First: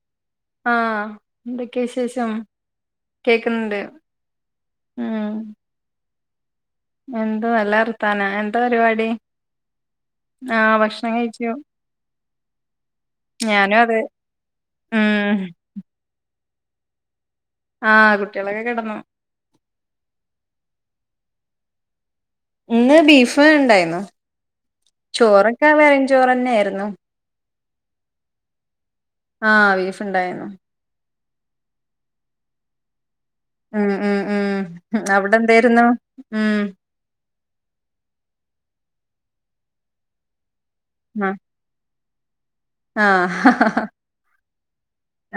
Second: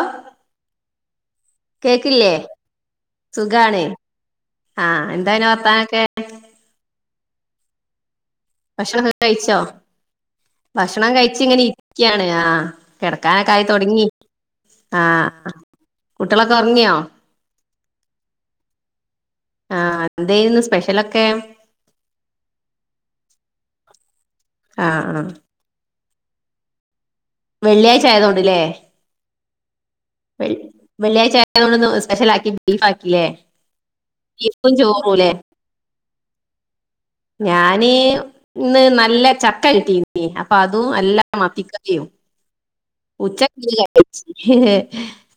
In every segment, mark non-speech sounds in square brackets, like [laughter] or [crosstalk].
ആ ആ കേക്കില്ലേ കേക്കുന്നുണ്ട് സുഖാണ് ആ എന്താ പിന്നെ വർത്താനക്ക [unintelligible] എന്തോ നല്ല വർത്താന എന്താ പരിപാടി ഭക്ഷണം കഴിച്ചോ ആഹ് ഭക്ഷണം കഴിച്ച കഴിച്ചു ഇങ്ങനെ ഇരിക്യാണ് ആ കിടക്കാനൊക്കെ ആയി ഞാനും അതെ തുടങ്ങി ആ ഉം കുട്ട്യോളൊക്കെ ഉറങ്ങിയോ ആ കുട്ടിളൊക്കെ കെടന്നു ആ എന്തേയിരുന്നു സ്പെഷ്യലൊക്കെ ഇന്ന് ബീഫ് ഇണ്ടായിന്ന് ആഹ് ആഹ് ചോറൊക്ക ചോറെന്നായിരുന്നു വെള്ളിയാഴ്ച ആയതൊണ്ട്ല്ലേ ആ [unintelligible] ഉണ്ടായിരുന്നു വെള്ളിയാഴ്ച ആയോണ്ടിന്ന് സ്പെഷൽ ആക്കി ബീഫാക്കി മ് മ് മ് ചോറൂല്ലേ അവിടെ എന്തായിരുന്നു മ് ഞാന് ഇന്ന് നല്ല ചക്ക കിട്ടീന്ന അ അതും അല്ലാ ആഹ് മത്തിക്ക [unintelligible] ഉച്ച [unintelligible] ആഹ് ഹേ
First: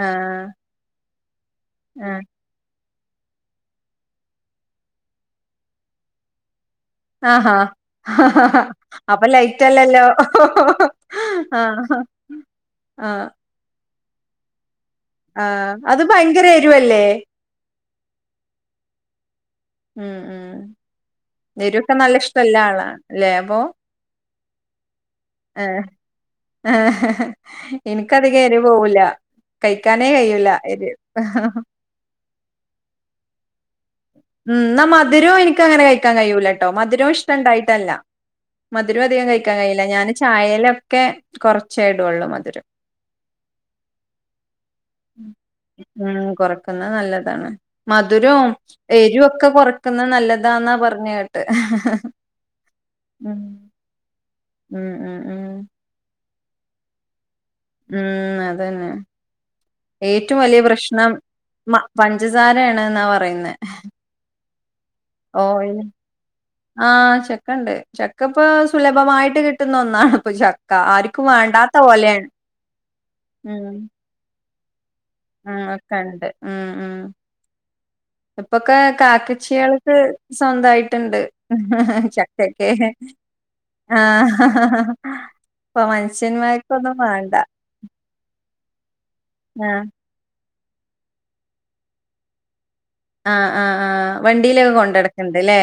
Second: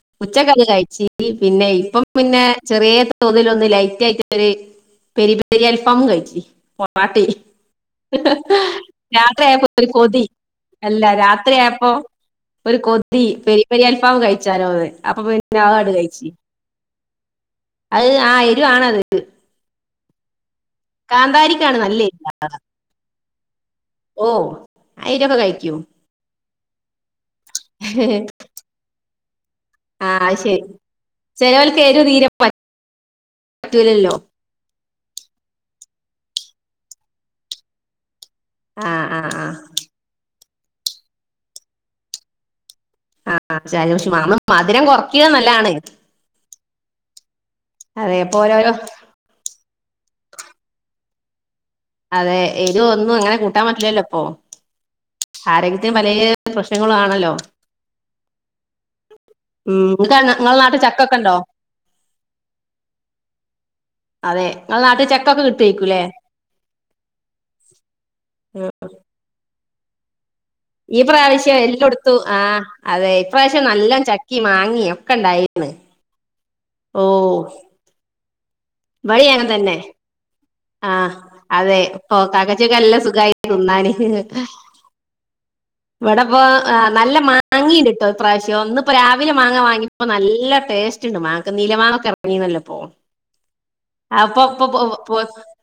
ആഹ് ഉച്ചക്കെന്താ കയച്ച [unintelligible] പിന്നെ ഇപ്പം പിന്നെ ചെറിയ തോതിലൊന്ന് ലൈറ്റ് ആയിട്ട് ഒരു പെരി പെരി അൽഫാം കഴിച്ച് പാട്ടി ആഹ് ആഹാ അപ്പൊ രാത്രി ലൈറ്റ് ആയപ്പോ ഒരു അല്ലല്ലോ കൊതി അല്ല രാത്രിയപ്പോ ആഹ് ഒരു കൊതി പെരി പെരി അൽ ഫാം കഴി [unintelligible] ആ അത് ഭയങ്കര എരുവല്ലേ അത് ആ എരു ആണത് ഉം ഉം കാന്താരിക്കാണ് നല്ല എരി ലേബോ ഓ അയിരൊക്കെ കഴിക്കോ ആ ആ എനിക്കത് കയറി പോവൂല കഴിക്കാനേ ആ കഴിയൂല ഇത് പറ്റു മ് ന്ന മധു മധുരവും എനിക്ക് അങ്ങനെ കഴിക്കാൻ കഴൂലെട്ടോ മധുരവും ഇഷ്ടണ്ടായിട്ടല്ല ആ മധുരം ആ അധികം കഴിക്കാൻ കഴിയില്ല ഞാന് ചായ അതിലൊക്കെ കുറച്ചായിടുള്ളൂ മധുരം ആ പക്ഷ നമ്മള് മധുരം കുറക്ക്ണത് നല്ലാണ് ഉം കൊറക്കുന്നത് നല്ലതാണ് അതെ അപ്പൊ ഓരോരോ എരുക്കൊ കുറയ്ക്കുന്നത് നല്ലതാന്നാ പറഞ്ഞ് കേട്ട് അതെ എരിവ് ഒന്നും അങ്ങനെ കൂട്ടാൻ പറ്റില്ലല്ലോ ഇപ്പൊ മ് മ് മ് പ്രശ്നങ്ങള് ആണല്ലോ മ് അതന്നെ ഉം നിങ്ങക്ക് ഏറ്റവും നിങ്ങളെ വലിയ നാട്ടിൽ പ്രശ്നം ചക്കൊക്കെ ഉണ്ടോ മ പഞ്ചസാരയാണെന്നാ പറയുന്നേ അതെ നിങ്ങളെ നാട്ടിൽ ചക്കൊക്കെ ഓ കിട്ടുവായിരിക്കൂല്ലേ ആ ചക്കണ്ട് ചക്ക ഇപ്പോ സുലഭമായിട്ട് കിട്ട കിട്ടുന്ന ഒന്നാണ് ഇപ്പൊ ചക്ക ഈ ആർക്കും പ്രാവശ്യം വേണ്ടാത്ത എലോട്ത്തും പോലെയാണ് ആ അതെ ഈ പ്രാവശ്യം നല്ലം ചക്ക ചക്കിം മാങ്ങിമം മ് ഒക്കെ ഉണ്ട് മ് മ് ഇപ്പൊക്കെ ഇവിടെയും അങ്ങനെ തന്നെ കാക്കച്യാള്ക്ക് ആ സ്വന്തായിട്ടുണ്ട് അതെ [inaudible] ഇപ്പൊ ചക്ക ഒക്കെ കാക്കച്ചക്ക് നല്ല സുഖമായി തിന്നാന് ആ [inaudible] ഇപ്പൊ ഇവിടെ ഇപ്പൊ മനുഷ്യന്മാർക്ക് ആ, ഒന്നും വേണ്ട ഇപ്പൊ രാവിലെ മാങ്ങ ആഹ് വാങ്ങിയപ്പോ നല്ല ടേസ്റ്റ് ഉണ്ട് മാങ്ങക്ക് നീലമാങ്ങ ഇറങ്ങിന്നല്ലപ്പോ ആഹ് ആഹ് ആഹ് ആ ഇപ്പൊ വണ്ടിയിലൊക്കെ ഇപ്പൊ കൊണ്ടടക്ക്ണ്ട് ല്ലേ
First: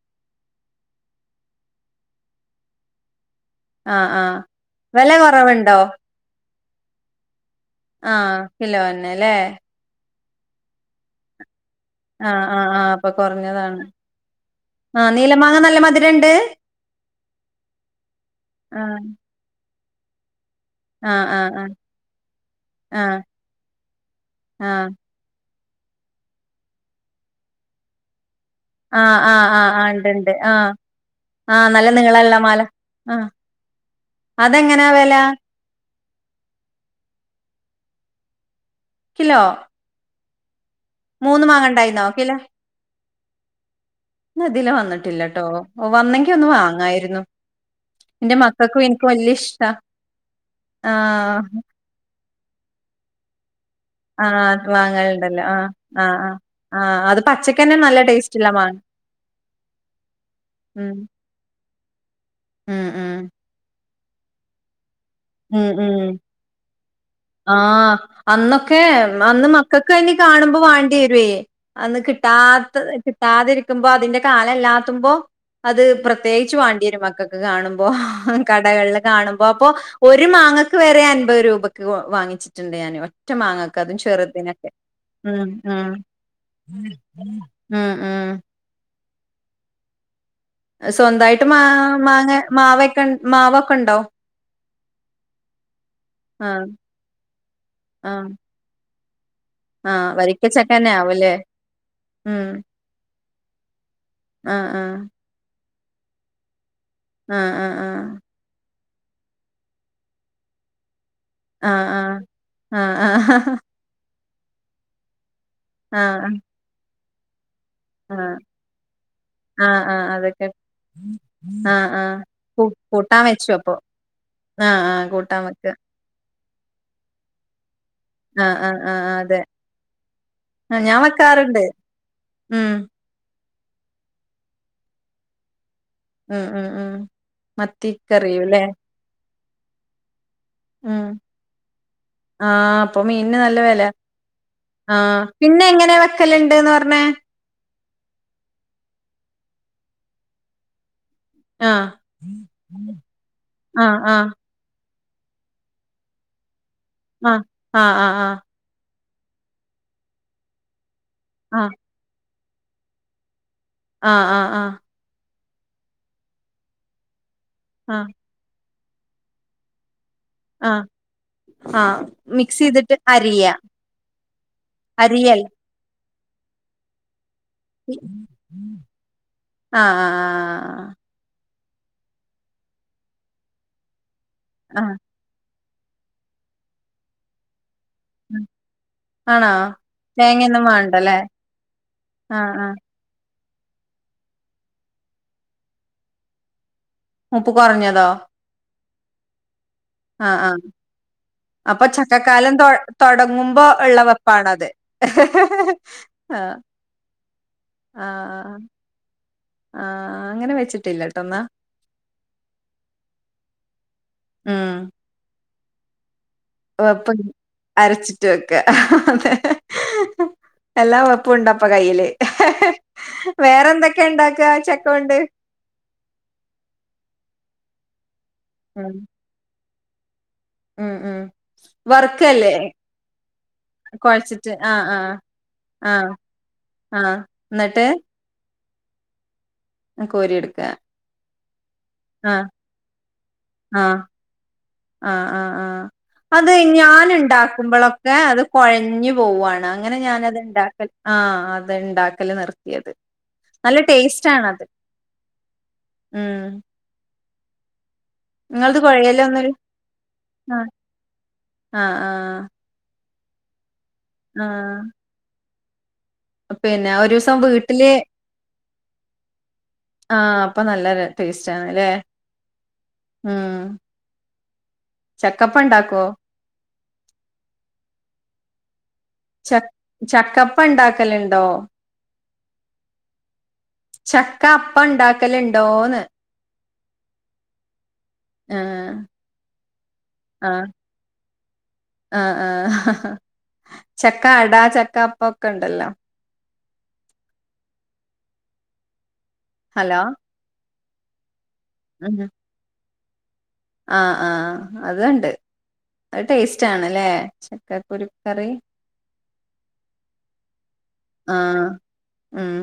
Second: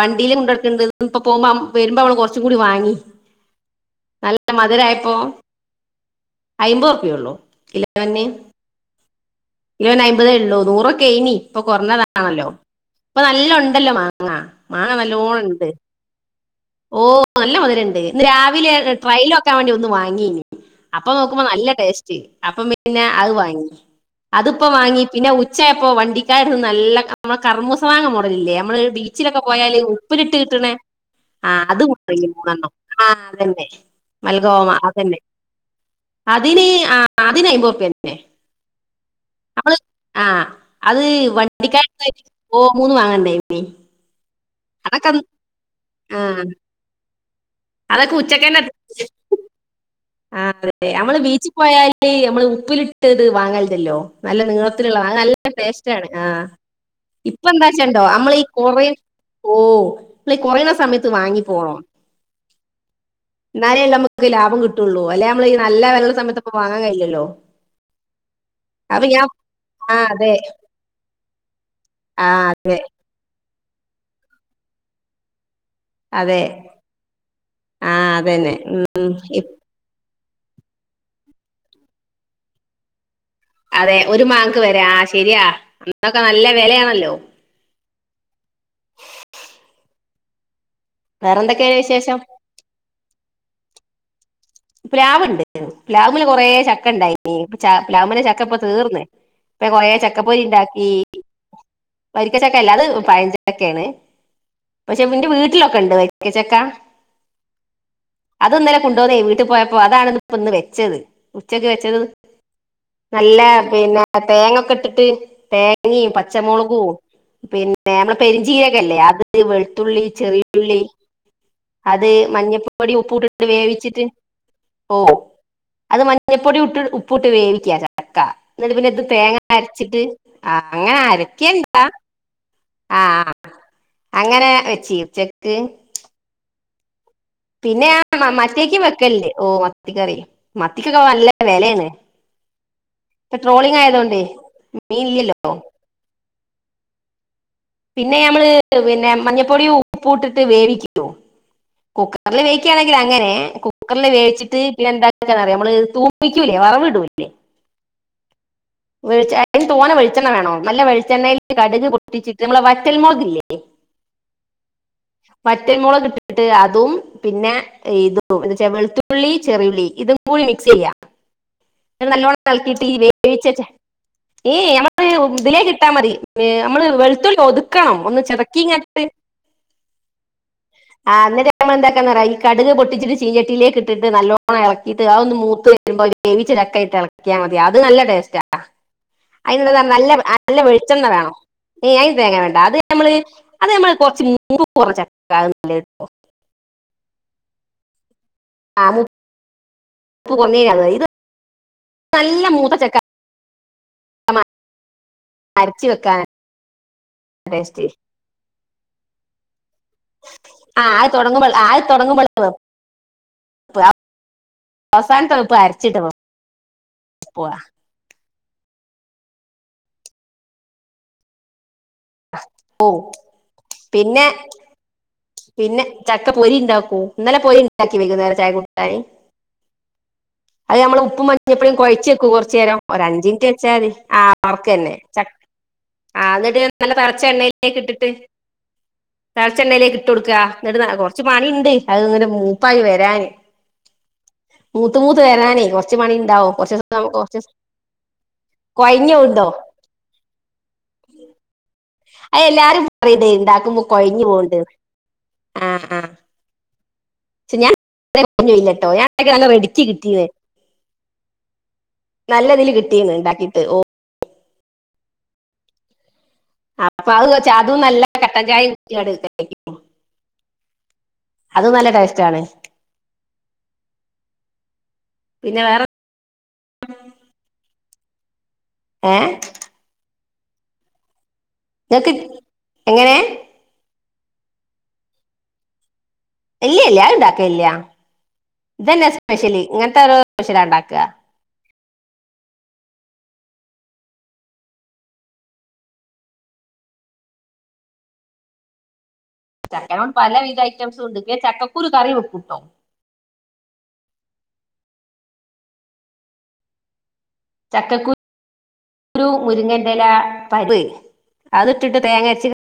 വണ്ടിയിലും കൊണ്ടടുക്കണ്ട് ഇ പോകുമ്പോ വരുമ്പോ അവ കുറച്ചു കൂടി വാങ്ങി ആഹ് ആഹ് നല്ല വെല കൊറവ്ണ്ടോ? അയ്മ്പൊർപ്യൊള്ളു. ആഹ് കിലോൻന് ലേ കിലോനയ്മ്പതേ ഒള്ളൂ. നൂറൊക്കെയ്നി ഇപ്പ ആഹ് കൊറഞ്ഞതാണല്ലോ. ആഹ് ആഹ് അപ്പൊ ഇപ്പൊ കൊറഞ്ഞതാണ് നല്ലൊണ്ടല്ലോ മാങ്ങ. മാങ്ങ ആഹ് നീലമാങ്ങ നല്ലോണ്ട്. നല്ല മധുരണ്ട് ഓഹ് നല്ല മധുരെണ്ട്. ഇന്ന് രാവിലെ ആഹ് ട്രയലോക്കാ ണ്ടി വാങ്ങിയേനി. അപ്പ ആഹ് നോക്കുമ്പോ ആഹ് നല്ല ടേസ്റ്റ്. അപ്പം പിന്നെ ആഹ് അത് വാങ്ങി. അതിപ്പം ആഹ് വാങ്ങി പിന്നെ ഉ ച്ചായപ്പോ വണ്ടിക്കാര് വന്ന് നല്ല മ്മളെ കർമൂസ മാങ്ങ മൊ ഇല്ലിയേ നമ്മള് ആഹ് ബീച്ചിലൊക്കെ ആഹ് ആഹ് പോയാല് ആഹ് ഇണ്ട് ഇണ്ട് ഉപ്പിലിട്ട് ആഹ് കിട്ടണേ ആ ആഹ് അത് നല്ല ഉപ്പിലിട്ട് നീളള്ള മാല മൂന്നെണ്ണം ആ ആഹ് അതന്നെ മൽഗോവ മാ അതെങ്ങനാ അത് വെല തന്നെ അതിന് അ അതിന് അയിൻപത് റുപിയ തന്നെ കിലോ നമ്മള് ആ അത് മൂന്ന് മാങ്ങ ഇണ്ടായിന്നോ വണ്ടിക്കാരനാ [unintelligible] ര്ക്കും കിലോ ഗോവൂന്ന് വാങ്ങണ്ടേ. [unintelligible] ഇന്ന് ഇതിലേ അതൊക്കെ അന്ന്- വന്നിട്ടില്ലട്ടോ ആ വന്നെങ്കി യൊന്ന് വാങ്ങായ്രുന്നു അതൊക്കെ ഉച്ചക്കന്നെ ഇഷ്ടാ ആനു അല്ലേ നമ്മള് ആഹ് ബീച്ചി പോയാല് - നമ്മള് ഉപ്പിലിട്ട്ത് വാങ്ങല് ല്ലോ നല്ല ആഹ് നീളത്തിലുള്ള അത് വാങ്ങല്ണ്ടല്ലോ നല്ല ആഹ് ടേസ്റ്റാണ് ആഹ് ആ ആഹ് ആഹ് അത് ഇപ്പ എന്താ പച്ചക്കന്നെ നല്ല വച്ചൊണ്ടോ നമ്മളീ ടേസ്റ്റ്ള്ള മാങ്ങ കൊറെ ഓ നമ്മളി കൊറയണ ഉം സമയത്ത് വാങ്ങി പോവും ഉം ഉം ക്ക്‌ ലാഭം കിട്ടും ഉം ഉം കഴിയില്ലല്ലോ ആ അന്നൊക്കെ അപ്പൊ ഞാൻ അന്ന് മക്കക്ക് ആ ഇനി അതെ കാണുമ്പോ വാണ്ടി വരുവേ അന്ന് ആ കിട്ടാത്തത് കിട്ടാതിരി നിക്കുമ്പോ അതിന്റെ കാലല്ലാത്തുമ്പോ അത് അതെ പ്രത്യേകിച്ച് വാണ്ട്യേരും മക്കക്ക് കാണുമ്പോ. ആഹ് അതന്നെ കടകള്ല് കാണുമ്പോ. അപ്പൊ ഒരു മാങ്ങക്ക് വെരെ അൻപത് രൂപക്ക് വാങ്ങിച്ചിട്ടിണ്ട് ഞാനിവി ഒറ്റമാങ്ങക്ക് അതും അതെ ഒരു മാങ്ക് ചെറുതിനൊക്കെ. വരെ ആ ശരിയാ ഉം ഉം അന്നൊക്കെ നല്ല വിലയാണല്ലോ ഉം. ഉം സ്വന്തായിട്ട് മാ വേറെന്തൊക്കെയാണ് വിശേഷം മാങ്ങെ മാവെക്കെണ് മാവോ? ഒക്കൊണ്ടോ പ്ലാവ്ണ്ട്. പ്‌ലാവ്മല് കൊറേ ആഹ് ചക്കണ്ടായിനി. ച പ്‌ലാവ് മലെ ആഹ് ചക്കപ്പോ തീർന്ന് പ്പൊ കൊറെ ആഹ് ചക്കപ്പൊരി ഒണ്ടാക്കി. വരിക്കച്ചക്കന്നെ ആവുല്ലേ വരിക്ക ഉം ചക്കല്ല. അത് പയഞ്ചക്കയാണ്. ആഹ് ആഹ് പക്ഷെന്റെ വീട്ടിലൊ ണ്ട് വരിക്കച്ചക്ക. ആഹ് ആഹ് ആ [unintelligible] [unintelligible] പോയപ്പോ അതാണ് ഇന്ന് വെച്ചത് ഉച്ചക്ക് ആഹ് വെച്ചത് ആഹ് ആഹ് ആഹ് നല്ല പിന്നെ ആ തേങ്ങക്കെക്കെ ഇട്ടിട്ട് തേങ്ങയും ആഹ് പച്ചമുളകും പിന് നമ്മെട ആഹ് പെരിഞ്ചീരകല്ലേ അത് ആഹ് വെളുത്തുള്ളി ആഹ് അതൊക്കെ ചെറിയുള്ളി ആഹ് അത് ആഹ് കൂ മഞ്ഞൾപ്പൊടിയും കൂട്ടാൻ ഉപ്പും ഇട്ട് വെച്ചു അപ്പൊ വേവിച്ചിട്ട് ആഹ് ആഹ് കൂട്ടാൻ വെക്ക് ഞ്ഞപ്പൊടീം [unintelligible] ഉപ്പൂടിട്ട് വേവിക്കാ ചക്കാ ആഹ് എന്നിട്ട് ആഹ് പിന്നെ ആഹ് തേങ്ങ അതെ അരച്ചിട്ട് ആഹ് അങ്ങനെ ഞാൻ വെക്കാറുണ്ട് അരക്കണ്ടാ ഉം ആഹ് ആഹ് അങ്ങനെ വെച്ച് ഉച്ചക്ക് ഉം ഉം പിന്നെ [unintelligible] മത്തിക്കറിയുല്ലേ മറ്റേക്ക് വെക്കല്ല് ഓഹ് മത്തിക്കറി മത്തിക്കൊക്കെ ഉം നല്ല വിലയാണ് ആഹ് ഇപ്പൊ മീനിന് നല്ല ട്രോളിങ് വില ആയതുകൊണ്ട് മീൻ ആഹ് ഇല്ലല്ലോ പിന്നെ എങ്ങനെ വെക്കലുണ്ടെന്ന് പറഞ്ഞേ പിന്നെ നമ്മള് പിന്നെ മഞ്ഞൾപ്പൊടിയും ഉപ്പൂടിട്ടിട്ട് വേവിക്കും ആഹ് കുക്കറിൽ വേവിക്കുകയാണെങ്കിൽ അങ്ങനെ ആഹ് കുക്കറിൽ ആഹ് വേവിച്ചിട്ട് പിന്നെന്താ [unintelligible] നമ്മള് തൂപ്പിക്കൂല്ലെ വറവി ആഹ് ആഹ് ആഹ് ആഹ് ആഹ് [unintelligible] അതിന് തോനെ വെളിച്ചെണ്ണ വേണം നല്ല വെളി വെളിച്ചെണ്ണേൽ ആഹ് കടുക് പൊട്ടിച്ചി നമ്മുടെ വറ്റൽമുളകില്ലേ ആഹ് ആഹ് ആഹ് വറ്റൽമുളക് ഇട്ടിട്ട് അതും പിന്നെ ആഹ് ഇത് വെളുത്തുള്ളി ചെറിയുള്ളി ഇത് കൂടി മിക്സ് ആഹ് ചെയ്യാം ആഹ് ആഹ് നല്ലോണ്ണം മിക്സ് ഇളക്കീട്ട് ചെയ്തിട്ട് ഈ അരിയ വേവിച്ച് വെച്ച ഈ നമ്മള് അരിയൽ ഇതിലേക്കിട്ടാ മതി ന് മ്മള് വെളുത്തുള്ളി ഒതുക്കണം ഒന്ന് ചതക്കിങ്ങെടുത്ത് ആഹ് ആഹ് ആഹ് അന്നേരം നമ്മളെന്താക്കാന്ന് അറിയുവൊ ഈ കടുക് പൊട്ടിച്ചിട്ട് ചീനച്ചട്ടിയിലേക്ക് ഇട്ടിട്ട് നല്ലോ ആഹ് ഇളക്കീട്ട് അതൊന്ന് മൂത്ത് വ വരുമ്പഴ് ചക്ക ഇട്ട് ഇളക്കിയാൽ മതി അത് അത് നല്ല ടേസ്റ്റ് ആഹ് ആ ആണോ അതിനുള്ളത നല്ല നല്ല തേങ്ങയൊന്നും വേണ്ടല്ലേ വെളിച്ചെണ്ണ വേണം അയിന് തേങ്ങ ആഹ് വേണ്ട ആഹ് അത് നമ്മള് അത് നമ്മൾ കൊറച്ച് മുമ്പ് കുറച്ച [unintelligible] ക്ക മൂപ്പ് കുറഞ്ഞതോ ആഹ് ആഹ് ആഹ് അപ്പൊ നല്ല ചക്കക്കാലം മൂത്ത തൊട്ങ്ങ് ചക്ക തൊടങ്ങുമ്പോ ഉള്ളവെപ്പാണത് അരച്ച് വെക്കാനാ ഹ്‌ഹ്ഹ്ആ ടേസ്റ്റ് ആ ആ അങ്ങനെ ആ അത് വെച്ചിട്ടില്ലട്ടോന്നാ തുടങ്ങുമ്പോ ആ അത് തുടങ്ങുമ്പോൾ ഉം അവസാനത്ത്എളുപ്പായിരു- ചിട്ടോ [unintelligible] വെപ്പ് അരച്ചിട്ട് വെക്കാ ഹഹഹ ഹഹഎല്ലാ വെപ്പുണ്ട്. അപ്പ കയ്യില് ഹഹ വേറെ എന്തൊക്കെ പിന്നെ ഉണ്ടാക്ക്വാചക്കോണ്ട്? പിന്നെ ചക്ക പൊരി ഉണ്ടാക്കും ഇന്നലെ പൊരി ഉണ്ടാക്കി വൈകുന്നേരം തേൻ ഉം മുട്ടായി അത് ഉം നമ്മൾ ഉം ഉപ്പും മഞ്ഞൾപ്പൊടി കുഴച്ചൊക്ക വറുക്കല്ലേ കൊർച്ചേരം ഒരു അഞ്ചിനിറ്റ് വെച്ചാൽ മതി ആ കൊഴച്ചിട്ട് ആഹ് തുറക്ക്ന്നെ ആഹ് ചക്ക ആഹ് ആ എന്നിട്ട് നല്ല ആഹ് തൾച്ച എണ്ണയിലേക്ക് എന്നിട്ട് ഇട്ടിട്ട് തൾച്ച എണ്ണയിൽ ട്ട് ഒട്ക്കാ കോരിയെടുക്ക ന്നട്ട് കൊറച്ച് പണിണ്ട് അത്ങ്ങട്ട് ആഹ് മൂപ്പായി വരാന് ആ ആഹ ആഹ അത് ഞാൻ കുറച്ച് ഉണ്ടാക്കുമ്പോഴൊക്കെ അത് കുഴഞ്ഞു കൊഴഞ്ഞു പോവുണ്ടോ പോവാണ് അങ്ങനെ ഞാനത്ണ്ടാക്കൽ ആ അതെ. അത് എല്ലാരും പറയ്ണ് ഉണ്ടാക്കുമ്പോ കൊഴഞ്ഞു ടേസ്റ്റാണത് പോണണ്ട്ന്ന് ആഹ് ആ ഉം പക്ഷെ ഞാൻ [unintelligible] നിങ്ങളത് ഞൻണ്ടാക്കി നല്ല കൊഴയലൊന്നുൽ റെഡി ക്ക് കിട്ടീന് ആഹ് ആഹ് ആഹ് നല്ലതില് കിട്ടീണ്ണ്ണ്ടാക്ക- ക്കീട്ട് ആഹ് പിന്നെ ഒരു അപ്പൊ അത് ദിവസം വെച്ചാ അതും വീട്ടില് നല്ല കട്ടൻ ചായയും കുടിക്കാണ് ആഹ് അപ്പൊ നല്ല ടേസ്റ്റ് ആണ് അതും അല്ലേ നല്ല ടേസ്റ്റ് ആണ് ഉം ചക്കപ്പം പിന്നെ വേറെ ഉണ്ടാക്കോ? ഏ ചക്കപ്പം ണ്ടാക്കലുണ്ടോ? ങ്ങക്ക് എങ്ങനെ? ചക്ക അപ്പംഉണ്ടാക്കലുണ്ടോന്ന്? ഇല്ല്യല്ല അത്ണ്ടാക്കലില്ല ആഹ് ഇതന്നെ സ്പെഷല് ഇങ്ങൻത്തെ ഓരോ സ്പെഷ്യലാ ഇണ്ടാക്കാ ആ ആ ചക്ക അടാ ചക്ക അപ്പം ഒക്കെ ഇണ്ടല്ലോ ചക്ക ഹലോ പലവിധ ഐ റ്റം സൂണ്ട് [unintelligible] ചക്ക കുരു കറിവെക്കൂട്ടോ. ആ ആ അത്ണ്ട് അത് ടേസ്റ്റ് ആണ് ല്ലേ. ചക്കക്കു കുരു മുരിങ്ങൻ്റെല പരിപ്പ് ആഹ് അതിട്ടിട്ട് തേങ്ങരച്ച് ഉം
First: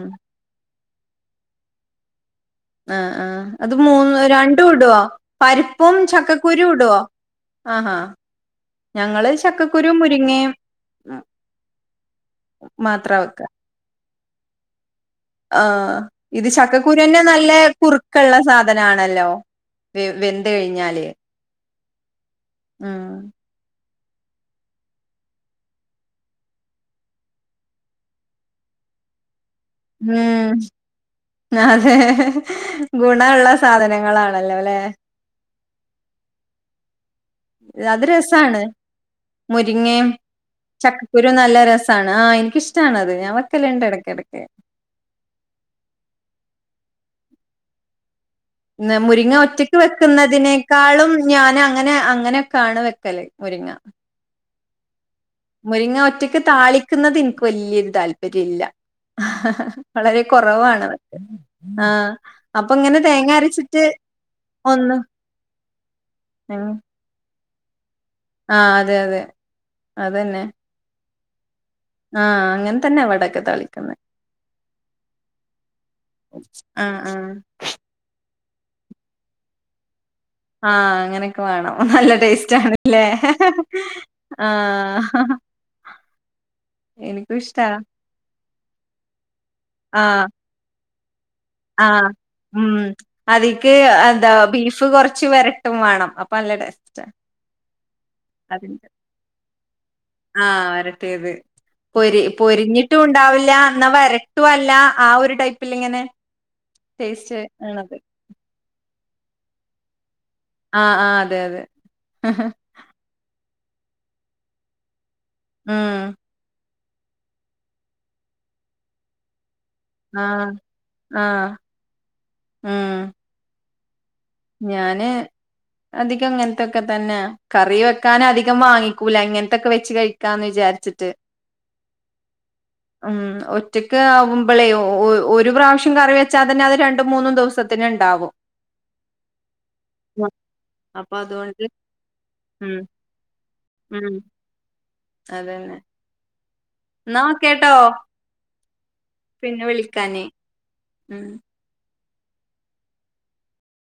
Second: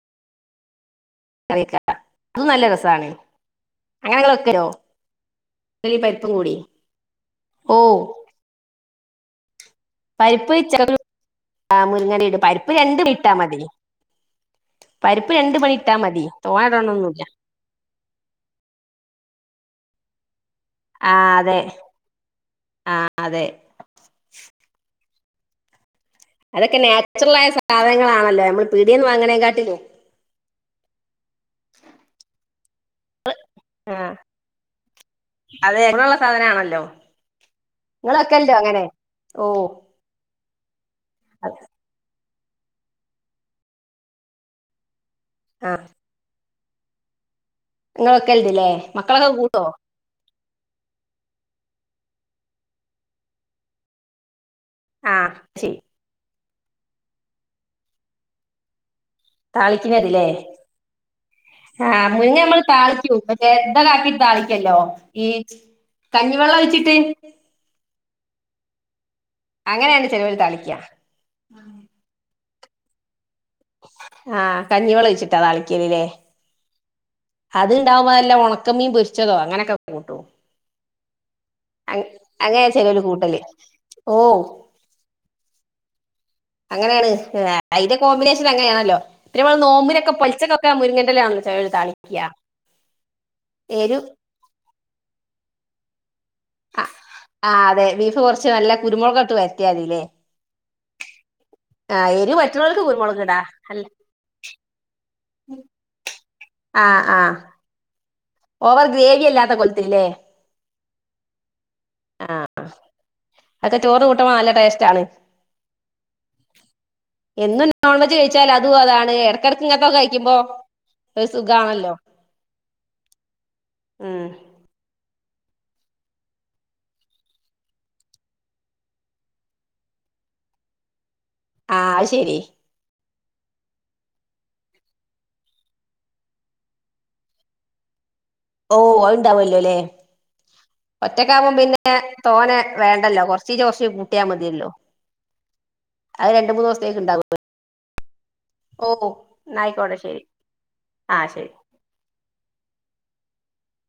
കറിവെക്കാ ആ ആ അത് മൂന്ന് ഇങ്ങള് വെക്കലോ രണ്ടും ഇടോ പരിപ്പും ഉള്ളി കൂടി ചക്കക്കുരും ഇടോ ഓ ആഹാ ഞങ്ങള് ചക്ക പരിപ്പ് ചരു മുരിങ്ങ ഇല ഇടും, പരിപ്പ് രണ്ട് മണി ഇട്ടാ മതി. പരിപ്പ് രണ്ട് ആ മണി ഇട്ടാ മതി ഇത് തോനെ ചക്കക്കുരുന്നെ ഇടണൊന്നുല്ല നല്ല കുറുക്കുള്ള സാധനാണല്ലോ വേ വെന്ത് കഴിഞ്ഞാല് ആ അതെ ആ ഉം അതെ അതൊക്കെ നാച്ചുറൽ ആയ സാധനങ്ങളാണല്ലോ നമ്മള് പിടിയേന്ന് വാങ്ങണേക്കാ ഉം അതെ ഗുണ ഉള്ള ആ സാധനങ്ങളാണല്ലോ അല്ലെ അതെ ഗുണള്ള സാധനാണല്ലോ അത് ഇങ്ങള് വെക്കലുണ്ടോ രസാണ് അങ്ങനെ ഓ മുരിങ്ങേം ചക്കക്കുരു നല്ല രസാണ് ആ ഇഷ്ടാണത് ഞാൻ വക്കല്ണ്ട് ഇടക്കൊക്കേ ആ ങ്ങള് ന്ന് മുരിങ്ങ ഒറ്റക്ക് വെക്കുന്നതിനേ ക്കാളും ഞാന് അങ്ങനെ അങ്ങനെയൊക്കാണ് വെക്കല് മുരിങ്ങ. ആ ശരി മുരിങ്ങ ഒറ്റ താളിക്കുന്നത് എനിക്ക് വല്യൊരു താല്പരില്ല താളിക്കുന്നതില്ലേ ആ മുരിങ്ങ നമ്മള് അപ്പൊ ഇങ്ങനെ താളിക്കും തേങ്ങ വെറുതെ അരച്ചിട്ട് കാട്ടി താളിക്കല്ലോ ഒന്ന് ഈ കഞ്ഞിവെള്ളം ഉം. ഒഴിച്ചിട്ട് ആ അതെ അതെ അങ്ങനെയാണ് ചെലവര് അതന്നെ താളിക്ക ഉം ആ അങ്ങനെ തന്നെ വടൊക്കൊ ആ കഞ്ഞിവെള്ളൊഴിച്ചിട്ടാ താളിക്കല് ലെ ആ ആ അത്ണ്ടാവുമ്പോ നല്ല ഒണ ക്ക മീൻ പൊര്ച്ചതോ അങ്ങനൊക്കെ കൂട്ടും ആ അങ്ങനൊക്കെ വേണം അങ് നല്ല അങ്ങനെ ചിലവര് ടേസ്റ്റാണ്ലെ കൂട്ടല് ഓ ആഹ് അങ്ങനേണ് ഐന്റെ കോമ്പിനേഷൻ അങ്ങനേണല്ലൊ പിന്നമ്മള് നോമ്പനൊക്കെ പൊൽച്ചക്കൊക്കെ മുര്ങ്ങ ൻ്റല ആ ഉം അതിക്ക് എരു എന്താ ബീഫ് കൊർച്ച് വര ട്ടും വേണം അപ്പം നല്ല ആഹ് ടേസ്റ്റാ ആഹ് അതെ ബീഫ് കുറച്ച് നല്ല അതിന്റെ കുരുമുളക് ഇട്ട് വരട്ടിയാ മതില്ലേ ആ വരട്ടിയത് ആഹ് പൊരി എരു പറ്റുന്നവർക്ക് കുരുമുളക് ഇടാ പൊരിഞ്ഞിട്ടുണ്ടാവില്ല അല്ല എന്നാ വരട്ടുഅല്ലാ ആ ഒരു ടൈപ്പിലിങ്ങനെ ആഹ് ആഹ് ടേസ്റ്റ് ആണത് ഓവർ ഗ്രേവി ആല്ലാത്ത കോൽത്തില് ലെ ആ ആ അതെ അതെ ആ ആക്കെ ചോറ്ന് കൂട്ടുമ്പോ നല്ല ടേസ്റ്റാണ് ഉം എന്നും നോൺവെജ് കഴിച്ചാല് അതും അതാണ് എ ടക്കിടക്ക് ഇങ്ങൻത്തൊക്കെ കഴിക്കുമ്പോ ആഹ് ഒരു ആഹ് സുഖാണല്ലോ ഉം ഉം ഞാന് അധികം ഇങ്ങൻത്തൊക്കെ തന്നാ കറി വെക്കാന് അധികം വാങ്ങിക്കൂല ഇങ്ങൻത്തൊക്കെ വെച്ച് കഴിക്കാന്ന് വിചാര്ച്ചിട്ട് ആ ശെരി ഉം ഒറ്റക്ക് ആകുമ്പളെ ഒ ഒ ഒരു പ്രാവശ്യം കറി വെച്ചാ തന്നെ അത് രണ്ടും മൂന്നും ദിവസത്തിന് ഇണ്ടാവും ഓ അ- ണ്ടാവല്ലൊലെ അപ്പൊ ഒറ്റക്കാവുമ്പം അതുകൊണ്ട് പിന്നെ തോനെ ഉം വേണ്ടല്ലോ കൊർച്ചീച്ച കൊർച്ച് ഉം കുട്ടിയാ മതില്ലോ അ അ [unintelligible] ന്നാ കേട്ടോ ഓ ഓ ന്നായിക്കോട്ടെ ശെരി ആ ഉം ശെരി